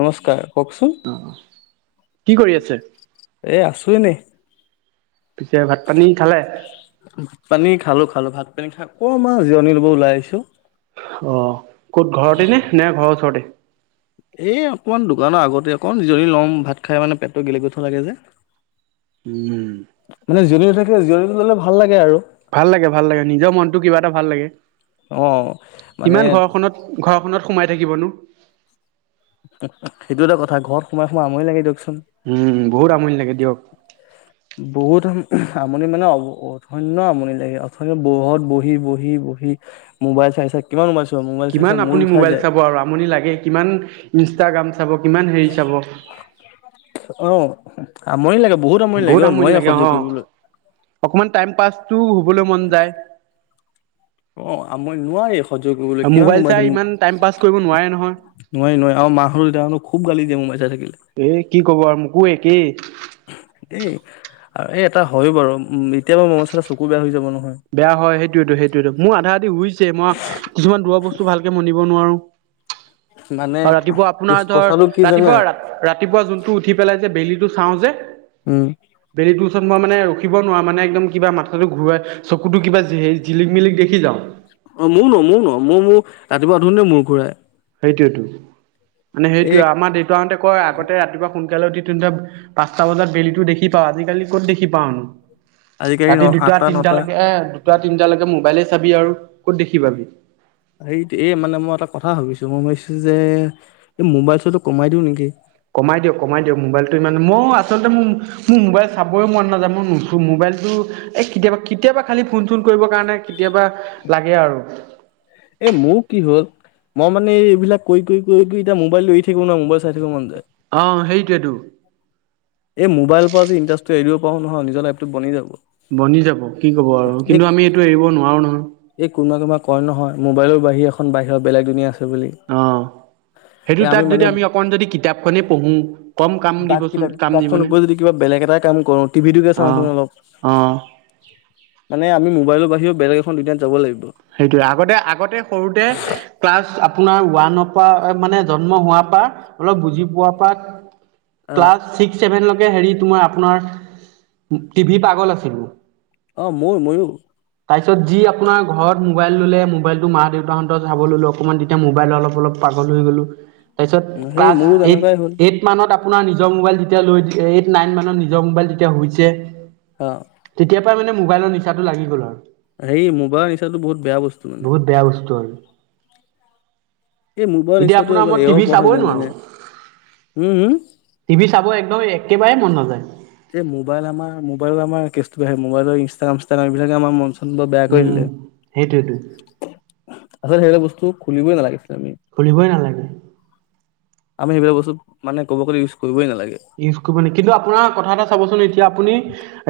নমস্কাৰ কওকচোন কি কৰি আছে? এ আছো আমি পিছে ভাত পানী খালে? আমি থাকো জিৰণি ল'ব ওলাই আহিছোঁ। অ ক'ত ঘৰতে নে নে ঘৰৰ ওচৰতে। এই অকমান দোকানৰ আগতে অকণ জিৰণী লম ভাত খাই মানে পেটটো গেলৈ গেথৈ লাগে যে উম, মানে জিৰণি থাকে জীয়ণীটো ল'লে ভাল লাগে আৰু। ভাল লাগে, ভাল লাগে। নিজৰ মনটো কিবা এটা ভাল লাগে, অ মানে ইমান ঘৰখনত ঘৰখনত। সোমাই থাকিব নো। উ সেইটো এটা কথা ঘৰত সোমাই সোমাই আমনি লাগে দিয়কচোন। উম বহুত আমনি লাগে দিয়ক । বহুত আমনি মানে অ' অধন্য আমনি লাগে অথনি বহুত বহি-বহি-বহি মোবাইল চাই চাই কিমান মোবাইল চাই চোৱা মোবাইল চাই কিমান মূৰ আপুনি বিষাই মোবাইল যায় চাব আৰু আমনি লাগে কিমান ইনষ্টাগ্ৰাম । চাব কিমান হেৰি চাব । অ আমনি লাগে । বহুত আমনি লাগে অ' অকমান টাইম পাছ । টো হ'বলৈ মন যায় । অ' আপুনি নোৱাৰে । আৰু মোবাইল চাই ইমান টাইম পাছ কৰিব নোৱাৰে নোৱাৰি নোৱাৰি আৰু মাহঁতো তেতিয়া খুব গালি দিয়ে মোবাইল চাই থাকিলে নহয় এ' কি কব আৰু মোকো একেই। এই এই এটা হয় বাৰু এতিয়া পৰা মোবাইল চালে চকু বেয়া হৈ যাব ন' । বেয়া হয় সেইটোৱেটো, সেইটোৱেটো মোৰ আধা আধি উইচ । মই কিছুমান দূৰৰ বস্তু ভালকে মনিব নোৱাৰো। [unintelligible] মানে আৰু ৰাতিপুৱা কি আপোনাৰ ধৰ কথাটো কি জানে ৰাতিপুৱা, ৰাতিপুৱা যোনটো উঠি পেলাই যে বেলিটো। চাও যে । উম'। তাৰপিছত মই মানে ৰখিব নোৱাৰো মানে একদম কিবা মাথাটো ঘূৰাই । চকুতো কিবা জিলিক, মিলিক দেখি যাও। অ' মোৰ নো মোৰ নো মই মোৰ ৰাতিপুৱা উঠোতে মূৰ ঘূৰাই। সেইটোৱেটো। মানে এই সেইটোয়ে আমাৰ দেউতাহঁতে কয় আগতে ৰাতিপুৱা । সোনকালে উঠিতো ইটা পাঁচটা বজাত বেলিটো দেখি পাও, আজিকালি ক'ত দেখি পাওনো । আজিকালি ন ৰাতি দুটা, আঠটা নটা তিনটালৈকে এ দুটা, তিনটা লৈকে মোবাইলে । চাবি আৰু ক'ত দেখি পাবি। এইটো এই মানে মই এটা কথা ভাবিছো মই ভাবিছো যে এই মোবাইল চোৱাটো কমাই দিও নেকি? কমাই দিয়ক, কমাই দিয়ক মোবাইলটো ইমানো মই আচলতে মোৰ মোবাইল চাবই মন নাযায়। মই নুচো মোবাইলটো কেতিয়া কেতিয়াবা খালি ফোন চোন কৰিব কাৰণে কেতিয়াবা লাগে আৰু এ মোৰ কি হ'ল মই মানে এইবিলাক কৰি-কৰি- কৰি-কৰি এতিয়া মোবাইল এৰি থাকিব নোৱাৰো মোবাইল চাই থাকিব মন যায়। অহ সেইটোৱেটো । এই মোবাইল পৰা যদি ইণ্টাৰেষ্টটো এৰিব পাৰো নহয় নিজৰ লাইফটো বনি যাব। বনি যাব কি ক'ব আৰু এই কিন্তু আমি এইটো এৰিব নোৱাৰো নহয় । এই কোনোবা কোনোবা কয় নহয় মোবাইলৰ বাহিৰেও এখন বাহিৰৰ বেলেগ দুনীয়া আছে। বুলি। অ' সেইটো এ তাত যদি মানে আমি অকণ যদি কিতাপখনে পঢ়ো কম কাম বাক দিবচোন । কিতাপ খনৰ উপৰিও যদি কিবা বেলেগ এটা কাম কৰো। টিভি তোকে অ চাওঁচোন অলপ। অ মানে, আমি মোবাইলৰ বাহিৰে বেলেগখন দুনিয়াত যাব লাগিব । সেইটোয়ে, আগতে, আগতে সৰুতে ক্লাছ। আপোনাৰ ওৱানৰ পৰা মানে জন্ম হোৱাৰ পৰা, অলপ বুজি পোৱাৰ পৰা। অ' ক্লাছ ছিক্স-ছেভেন ল কে হেৰি তোমাৰ- আপোনাৰ টিভি পাগল আছিলোঁ। অ', মই ময়ো - ময়ো । তাৰপিছত যি আপোনাৰ ঘৰত মোবাইল ল'লে, মোবাইলটো মা-দেউতাহঁত চাব লৈলোঁ অকণমান, তেতিয়া মোবাইল অলপ- অলপ পাগল হৈ গ'লোঁ। তাৰপিছত সেই ক্লাছ মোৰো এইট- তেনেকুৱাই হ'ল। এইট মানত আপোনাৰ নিজৰ মোবাইল তেতিয়া লৈ, এইট- নাইন মানৰ নিজৰ মোবাইল তেতিয়া হৈছে। অ'। তেতিয়াৰ পৰা মানে মোবাইলৰ নিচাতো লাগি গ'ল আৰু। এই মোবাইল সেইটো বহুত বেয়া বস্তু মানে। বহুত বেয়া বস্তু আৰু এই মোবাইলৰ এতিয়া নিচাটো আপোনাৰ এবাৰ মই এৰাব টিভি পৰা হয় চাবই যেন তেনে। নোৱাৰোঁ । উম হুম টিভি চাব একদম এক একেবাৰে মন নাযায়। এই মোবাইল আমাৰ- মোবাইল আমাৰ কেছটো বেয়া হে। মোবাইলৰ ইনষ্টাগ্ৰাম-চিষ্টাগ্ৰাম এইবিলাকে আমাৰ মন-চন বৰ বেয়া কৰি উম দিলে। সেইটোৱেতো আচলতে সেইবিলাক বস্তু খুলিবই নালাগিছিলে খুলিবই নালাগে। আমি সেইবোৰ বস্তু, মানে কব গ'লে, ইউছ কৰিবই নালাগে। ইউজ কৰিব নে- কিন্তু আপোনাৰ কথা এটা চাবচোন, এতিয়া আপুনি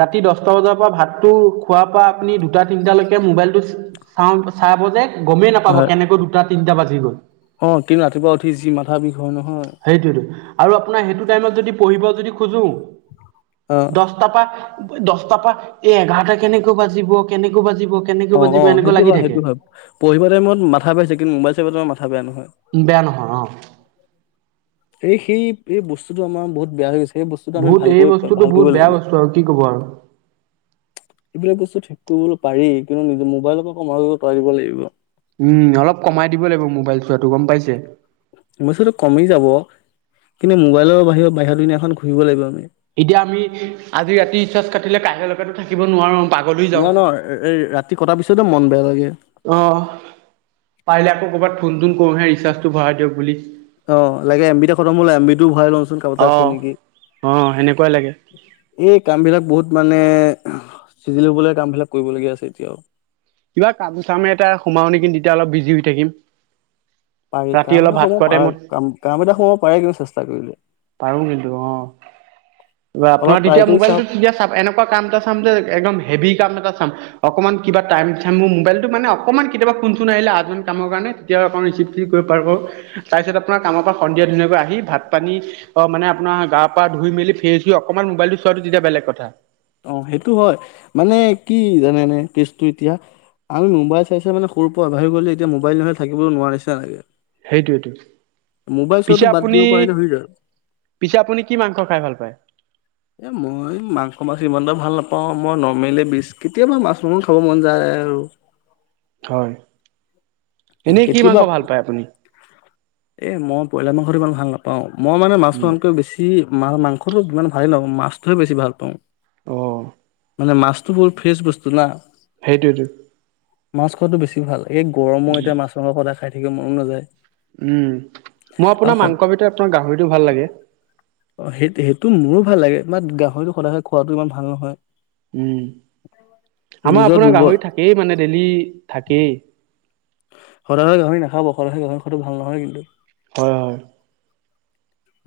ৰাতি দশ টা বজাৰ পৰা ভাতটো খোৱাৰ পৰা আপুনি দুটা-তিনিটালৈ কে মোবাইলটো চাওঁ- চাব যে গমেই নাপাব কেনেকৈ দুটা-তিনিটা বা [unintelligible] হয়। কিন্তু, ৰাতিপুৱা উঠি যি মাথা বিষ হয় নহয় সেইটোৱেতো । আৰু আপোনাৰ সেইটো টাইমত যদি পঢ়িব যদি খোজোঁ অ দশটাৰ পা দশটাৰ পৰা এই এঘাৰটা কেনেকৈ বাজিব, কেনেকৈ বাজি অ'-অ' সেইটো হয় । সেইটো হয় ।পঢ়িব টাইমত মাথা পাইছে। কিন্তু মোবাইল চাবৰ টাইমত মা বেয়া নহয় অ'। এই সেই- এই বস্তুটো আমাৰ বহুত বেয়া হৈ গৈছ বহুত এই বস্তুটো বহুত বেয়া বস্তু আৰু কি কব আৰু। এইবিলাক বস্তু ঠিক কৰিবলৈ পাৰি । কিন্তু নিজে মোবাইলকো কমাই দিব পাৰিব লাগিব। উম, অলপ কমাই দিব লাগিব মোবাইল চোৱাটো, গম পাইছে? সমস্যাটো কমি যাব। কিন্তু মোবাইলৰ বাহিৰ- বাহিৰৰ দুনীয়াখন ঘূৰিব লাগিব আমি। এতিয়া আমি আজি ৰাতি ৰিচাৰ্জ কাটিলে। ক বাহে লগেতো থাকিব নোৱাৰো। পাগল হৈ যাওঁ। নহ নহয় এই ৰাতি কটা পিছ চয়া মন বেয়া লাগে। অ' পাৰিলে আকৌ কৰবাত ফোন তোন কৰোহে ৰিচাৰ্জটো ভৰাই দিয়ক বুলি। অ' লাগে এমবিতে খতম হল এম বি ও ভৰাই লওঁচোন কাবাতাত আছে অ'। নেকি? অ' সেনেকুৱাই লাগে এই কাম বিলাক বহুত মানে চিজিল হ'বলৈ কামবিলাক কৰিবলগীয়া আছে এতিয়া আৰু কিবা কাম চামে এটা সোমাও নেকি তেতিয়া অলপ বিজি হৈ থাকিম। পাৰি ৰাতি কাম অলপ এটা ভাত সোমাব খোৱা পাৰা টাইমত কাম কাম এটা সোমাব পাৰে কিন্তু চেষ্টা কৰিলে। পাৰো কিন্তু অ' অলপ আপোনাৰ ট্ৰাই তেতিয়া কৰি মোবাইলটো চাওক তেতিয়া এনেকুৱা কাম এটা চাম যে একদম হেভি কাম এটা। অকমান কিবা টাইম চাইম মোৰ মোবাইলটো মানে অকণমান কেতিয়াবা ফোনচোন আহিলে আ এজন কামৰ কাৰণে তেতিয়াও আক ৰিচিভ চ কৰিব পাৰ তাৰপিছত আপোনাৰ কামৰ পৰা সন্ধিয়া ধুনীয়াকৈ আহি ভাত পানী অ' মানে আপোনাৰ গা পৰা ধই মেল ফেছু অকণমান মোবাইলটো চোৱাটো তেতিয়া বেলেগ কথা অ' সেইটো হয় মানে কি জানে এনে কেছটো এতিয়া আমি মোবাইল চাই চাই মানে সৰুৰ পৰা আগবাঢ়ি গ'লে এতিয়া মোবাইল মোবাইল থাকিবলৈ নোৱাৰিছে এনেকে সেইটোৱেইটো পিছে চোৱাটো বাদ দিব আপুনি পাৰিলে হৈ যায়। পিছে আপুনি কি মাংস খাই ভাল পায়। এ মই মাংস মাছ ভাল নাপাওঁ। মই নৰ্মিলে বিজ কেতিয়াবা মাছ মাংস খাব মন যায় আৰু। হয়। এনেই কি মাংস কেতিয়াবা ভাল পায় আপুনি। এ মই বইলা মাংসটো ইমান ভাল নাপাওঁ‌। মই মানে মাছ উম, মনকে বেছি। মা মাংসটো যিমান ভালেই লওঁ মাছটোহে বেছি ভাল পাওঁ। আহ। মানে মাছটোবোৰ ফ্ৰেছ বস্তু না। সেইটোয়েটো। মাছ খোৱাটো বেছি ভাল। এই গৰমত খ পদা খাই থাকে মন নাযায়। উম মই আৰু আপোনাৰ স মাংস ভিতৰত আপোনাৰ গাহৰিটো ভাল লাগে। সেই সেইটো মোৰো ভাল লাগে বাত গাহৰিটো সদায় খোৱাটো ইমান ভাল নহয়। উম আমাৰ নিজৰ আপোনাৰ দুৰ্বল গাহৰি থাকেই মানে ডেইলি থাকেই। সদায় সদায় গাহৰি নাখাব। সে গাহৰি খোৱাটো ভাল নহয় কিন্তু। হয় হয়।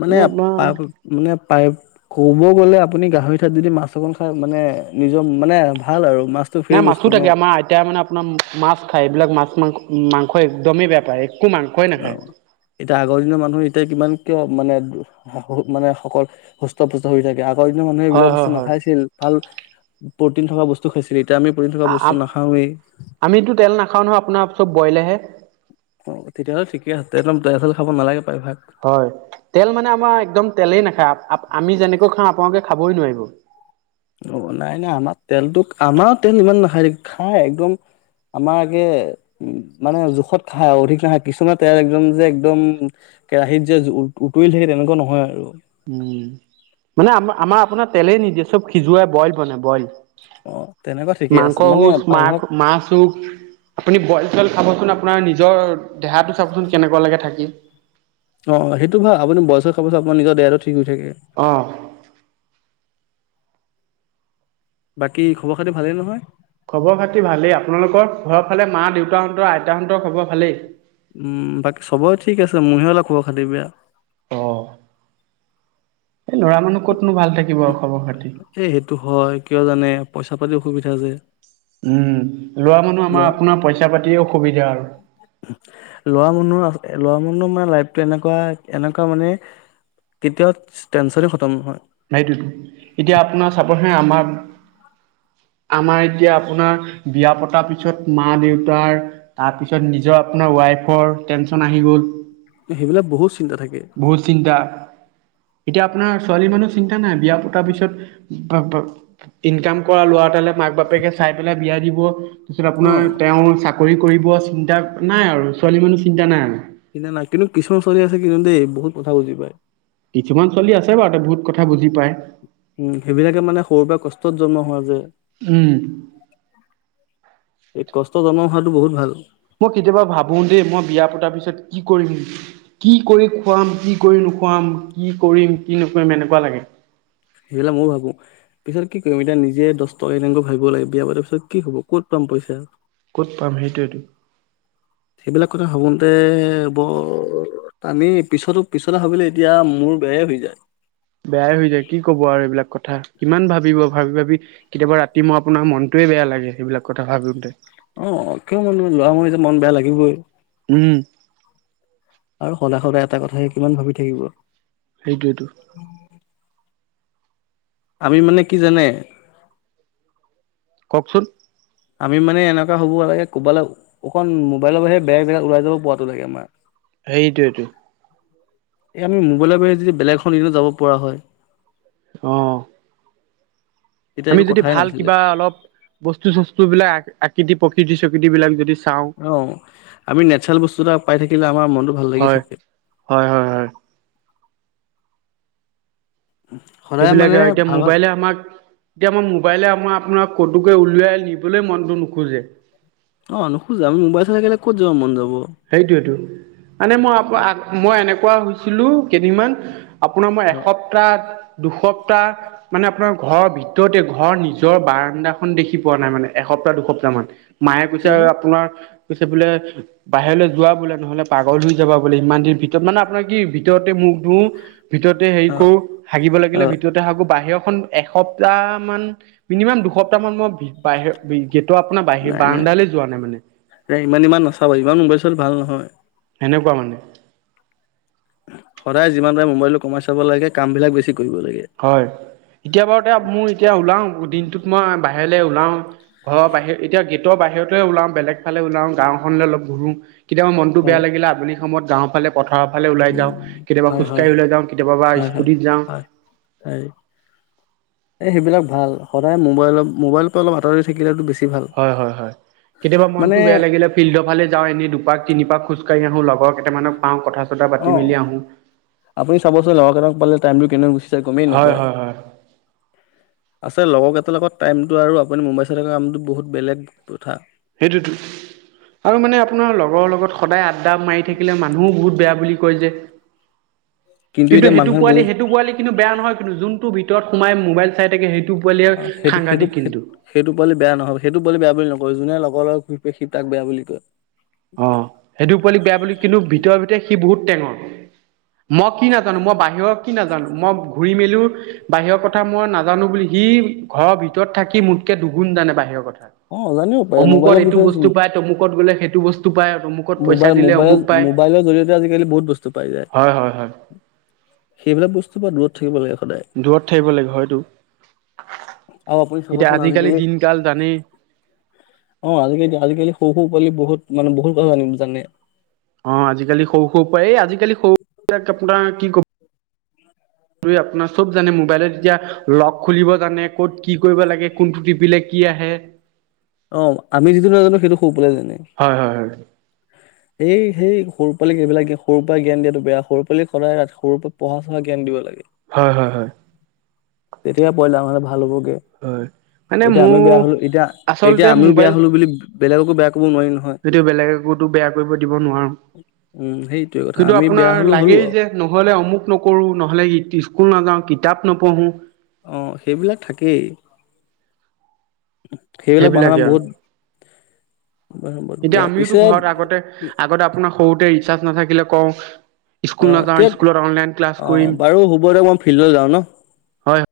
মানে প মানে। পাই ক'ব গ'লে আপুনি গাহৰি ঠাইত যদি মাছ অকন খায় মানে নিজৰ মানে ভাল আৰু। মাছটো ফ্ৰেছ নাই মাছো বস্তু ন থাকে আমাৰ আইতাই মানে আপোনাৰ ঠাস মাছ খায় এইবিলাক মাছ মাংস মাংস একদমেই বেয়া পায়। মাংসই নাখায় অ' এতিয়া আগৰ দিনৰ মানুহে এতিয়া কিমান কিয় মানে বহুত মানুহে সকল সুস্থ-পুস্থ হৈ থাকে আক ফলাদি মানুহে এইবিলাক হয় বস্তু হয় হয় নাখাইছিল ভাল প্ৰটিন থকা বস্তু খাইছিলি। আ আ আম আমিতো তেল নাখাও নহয় আপোনাৰ চব বইলয়েহে। অ, তেতিয়াহ'লে ঠিকেই আছে, একদম তেল-চেল খাব নালাগে ন হয় তেল মানে আমাৰ একদম তেলেই নেখায় আপ আপ আমি যেনেকৈ খাওঁ আপোনালোকে খাবই নোৱাৰিব। অ নাই নাই আমাৰ তেলটোত আমাৰ তেল ইমান নাখায় দেই। খাই একদম আমাৰ আগে উ মানে জোখত খাওঁ অধিক নাখায় কিছুমান তেল একদম যে একদম কেৰাহিত যে উতৰি থাকে তেনেকুৱা নহয় আৰু। উ উ উ মানে আম আমাৰ আপোনাৰ তেলেই নিদিয়ে চব সিজুৱাই বইল বনাই বইল। অ তেনেকুৱা ঠিকেই আছে মাংস মানে হুছ মাক প্ৰায়ভাগ মাছ হোক আপুনি বইল চইল খাবচোন আপোনাৰ নিজৰ দেহাটো চাওকচোন কেনেকুৱা লাগে থাকি। অ অ সেইটো ভাল আপুনি বয়ল-চয়েল খাবচোন আপোনাৰ নিজৰ দেহাটো ঠি ঠিক হৈ থাকে। অ বাকী খবৰ খাতি ভালেই নহয়? খবৰ খাতি ভালেই। আপোনালোকৰ ঘৰৰ ফালে মা দেউতাহঁতৰ আইতাহঁতৰ খবৰ ভালেই? উম বাকী চবৰে ঠিক আছে। মোৰহে অলপ খবৰ-খাতি বেয়া। অ। এই ল'ৰা মানুহ ক'তনো ভাল থাকিব খবৰ খাতি। এ সেইটো হয় কিয় জানে পইচা পাতি অসুবিধা যে, উম । ল'ৰা আৰু ল'ৰা মানুহ আছে লৰা মানুহ মানে লাইফ তেনেকুৱা এনেকুৱা মানে কেতিয়াও টেনচনে খতম নহয় । সেইটোতো এতিয়া আপোনাৰ চাবহে আমাৰ, আমাৰ এতিয়া আপোনাৰ বিয়া পতাৰ পিছত মা দেউতাৰ, তাৰপিছত নিজৰ আপোনাৰ ৱাইফৰ টেনচন আহি গ'ল। সেইবিলাক বহুত চিন্তা থাকে। বহুত চিন্তা এতিয়া আপোনাৰ ছোৱালী মানুহ চিন্তা নাই । বিয়া পতাৰ পিছত বু ডট ডট ইনকাম কৰা ল'ৰা এটালে মাক বাপেকে চাই পেলাই বিয়া দি ক'ত? তাৰপিছত অ আপোনাৰ তেওঁৰ চাক চাকৰি কৰিব চিন্তা নাই আৰু ছোৱালী মানুহ চিন্তা নাই আৰু কিনা নাই, কিন্তু কিছুমান ছোৱালী আছে কিন্তু দেই বহুত কথা বুজি পায়। কিছুমান ছোৱালী আছে বাৰু ত বহুত কথা বুজি পায়। উম সেইবিলাকে মানে সৰুৰ পৰা কষ্টত জন্ম হোৱা যে, উম এই কষ্ট জন্ম হোৱা বহুত ভাল মই কেতিয়াবা ভাবো দেই, মই বিয়া পতাৰ পিছত কি কৰিম? কি কৰি খুৱাম? কি কৰি নোখুৱাম? কি কৰিম? কি নকৰিম? এনেকোৱা লাগে। সেইবিলাক ময়ও ভাবো। পিছত কি কৰিম এতিয়া নিজে দছ টকা এনেকৈ ভাবিব লাগে, বিয়া পাতাৰ পিছত কি হ'ব? কত পাম পইচা? ক'ত পাম সেইটোৱেতো! সেইবিলাক কথা ভাবোতে, বৰ আমি পিছৰতো পিছতে ভাবিলে, এতিয়া মূৰ বেয়া হৈ যায়। বেয়াই হৈ যায় কি ক'ব আৰু এইবিলাক কথা! কিমান ভাবিব? ভাবি-ভাবি কেতিয়াবা ৰাতি মই আপোনাৰ মনটোৱে বেয়া লাগে, সেইবিলাক কথা ভাবোতে অ' কিয় মানে, ল'ৰা মানুহ যে মন বেয়া লাগিবই। উম। আৰু সদায় সদায় এটা কথাকে কিমান ভাবি থাকিব? সেইটোৱেটো। আমি মানে কি জানে? কওঁকচোন। আমি মানে এনেকুৱা হ'ব লাগে, ক'ৰবালে অকণ মোবাইলৰ বাহিৰে, বেলেগ জেগাত ওলাই যাব পোৱাতো লাগে আমাৰ। সেইটোৱেইটো। এ আমি মোবাইলৰ বাবে যদি বেলেগ এখন দিনত যাব পৰা হয়। অ'। তেতিয়া আমি একো যদি কথাই ভাল নাছিলে কিবা অল, বস্তু বস্তুবিলাক আকৃতি, প্ৰকৃতি, চকৃতিবিলাক যদি চাওঁ অ', আমি নেচাৰেল বস্তু এটা পাই থাকিলে আমাৰ মনটো ভাল লাগি হয় থাকে। হয় হয় হয় সদায় মানে সেইবিলাকে আৰু, এতিয়া ভাল ভাল মোবাইলে আমাক, এতিয়া আমাৰ মোবাইলে আমাৰ আপোনাৰ ক'তোকে উলিয়াই নিবলৈ মনটো নোখোজে। অ' নোখোজে, আমি মোবাইল চাই থাকিলে ক'ত যাব মন যাব? সেইটোৱেটো। মানে মই অ আ-মই এনেকুৱা হৈছে। ছিলো, কেইদিনমান আপোনাৰ মই এসপ্তাহ দুসপ্তাহ, মানে আপোনাৰ ঘৰৰ ভিতৰতে, ঘৰৰ নিজৰ বাৰাণ্ডাখন দেখি পোৱা নাই মানে! এসপ্তাহ-দুসপ্তাহমান মায়ে কৈছে, কিয় বা আপোনাৰ কৈছে বোলে! বাহিৰলৈ যোৱা বোলে, নহ'লে পাগল হৈ যাবা বোলে! ইমান দিন ভিত ভ মানে আপোনাৰ কি, ভিতৰতে মুখ ধুও, ভিতৰতে হেৰি অ কৰো, হাগিব অ লাগিলে ভিতৰতে হাগো। বাহিৰৰ এখন এসপ্তাহমান মিনিমাম দুসপ্তাহমান মই বাহিৰ-গেটৰ আপোনাৰ বাহিৰ নাই নাই বাৰাণ্ডালৈ যোৱা নাই মানে! এ ইমান ইমান নাচাবা, ইমান মোবাইল চোৱাতো ভাল নহয়। সেনেকোৱা মানে। সদায় যিমান পাৰে, মোবাইলটো কমাই চাব লাগে। কামবিলাক বেছি কৰিব লাগে। হয়। এতিয়া বাৰু তে মোৰ এতিয়া ওলাও। দিন তোক মই বাহিৰলৈ ওলাও। ঘৰৰ বাহিৰে এতিয়া গেট ৰ বাহিৰতে ওলাও, বেলেগ ফালে ওলাও, গাঁওখনলৈ অলপ ঘূৰোঁ। কেতিয়াবা মনটো বেয়া হয়। লাগিলে আবেলি সময়ত গাঁওফালে পথাৰৰ ফালে ওলাই যাওঁ উম কেতিয়াবা হয় হয় খোজকাঢ়ি ওলাই যাওঁ কেতিয়াবা বা স্কুটিত যাওঁ [unintelligible] এই এই সেইবিলাক ভাল সদায় মোবাইলত মোবাইলৰ পৰা অলপ আঁতৰি থাকিলেতো বেছি ভাল। হয় হয় হয় কেতিয়াবা মানে মনতটো বেয়া লাগিলে ফিল্ডৰ ফালে যাওঁ এনেই দুপাক তিনিপাক খোজ কাঢ়ি আহো লগৰ কেইটামানক পাওঁ কথা চথা পাতি অ মেলি আহোঁ আপুনি চাবচোন লগৰ কেইটাক পালে টাইমটো কেনেকে গুচি যায় গমেই হয় নাপায় হয় হয় আছে লগৰকেইটা লগত টাইমটো আৰু আপুনি মোবাইল চাই থকা কামটো বহুত বেলেগ কথা সেইটোতো আৰু মানে আপোনাৰ লগৰ লগত সদায় আড্ডা মাৰি থাকিলে মানুহো বহুত বেয়া বুলি কয় যে কিন্তু এতিয়া সেইটো মানুহে পোৱালি বুজি সেইটো পোৱালি কিন্তু বেয়া নহয় কিন্তু যোনটো ভিতৰত সোমাই মোবাইল চাই থাকে সেইটো পোৱালিয়ে অ সেইটো সেইটো সাংঘাতিক কিন্তু সেইটো পোৱালি বেয়া নহয় সেইটো পোৱালি বেয়া বুলি নকয় যোনে লগ লগৰৰ লগত ঘূৰি ফুৰে তাক বেয়া বুলি কয় অ সেইটো পোৱালি বেয়া বুলি কিন্তু ভিতৰি ভিতৰি সি বহুত টেঙৰ মই কি নাজানো মই বাহিৰৰ কি নাজানো মই ঘুৰি মেলিও বাহিৰৰ কথা মই নাজানো বুলি সি ঘৰৰ ভিতৰত থাকি মোতকে দুগুণ জানে বাহিৰৰ কথা অ জানিব পাৰে অমুকত মোবাইলৰ এইটো বিষয়ে বস্তু পাই তমুকত গ'লে সেইটো বস্তু পায় অমুকত পইচা মোবাইল দিলে মোবাইল অমুক পায় মোবাইলৰ জৰিয়তে আজিকালি বহুত বস্তু পাই যায় হয় হয় হয় সেইবিলাক বস্তু পা দূৰত থাকিব লাগে সদায় দূৰত থাকিব লাগে হয়টো আৰু আপুনি এতিয়া চাবচোন আজিকালি দিন কাল জানেই অ আজিকালি আজিকালি সৰু সৰু পোৱালি বহুত মানে বহুত জানে [unintelligible] অ আজিকালি সৰু সৰু পৰা এই আজিকালি সৰু বিলাক আপোনাৰ কি কব আপোনাৰ চব জানে মোবাইলত এতিয়া লক খুলিব জানে ক'ত কি কৰিব লাগে কোনটো টিপিলে কি আহে অ আমি যিটো নাজানো সেইটো সৰু পাই জানে হয় হয় হয় সেই সেই সৰু পালিক এইবিলাক সৰুৰ পৰা জ্ঞান দিয়া বেয়া সৰু পালিক সদায় ৰা সৰুৰ পৰা পঢ়া শুনা জ্ঞান দিব লাগে হয় হয় হয় তেতিয়া পোৱালি ডাঙৰ হলে ভাল হ'ব হয় মানে মোৰ এতিয়া এতিয়া আচলতে আমিও বেয়া মোবাইল হলো বুলি বেলেগকো বেয়া কৰি সেইটো বেলেগে কতো বেয়া কৰিব দিব নোৱাৰো। উম সেইটোৱে কথা কিন্তু আমি বেয়া আপোনাৰ হলো হলো লাগেই আৰু যে নহলে অমুক নকৰো নহলে স্কুল নাযাও। কিতাপ নপঢ়ো। আহ সেইবিলাক থাকেই। সেইবিলাক বাহানা সেইবিলাকে আৰু বহুত ।এতিয়া বেয়া আমিওতো পিছে ঘৰত আগতে আগতে আপোনাৰ সৰুতে ৰিচাৰ্জ নাথাকিলে কওঁ স্কুল অ' নাযাওঁ তেতিয়া, স্কুলত অনলাইন ক্লাছ কৰিম অ' বাৰু হ'ব দে মই ফিল্ডলৈ যাওঁ ন? হয়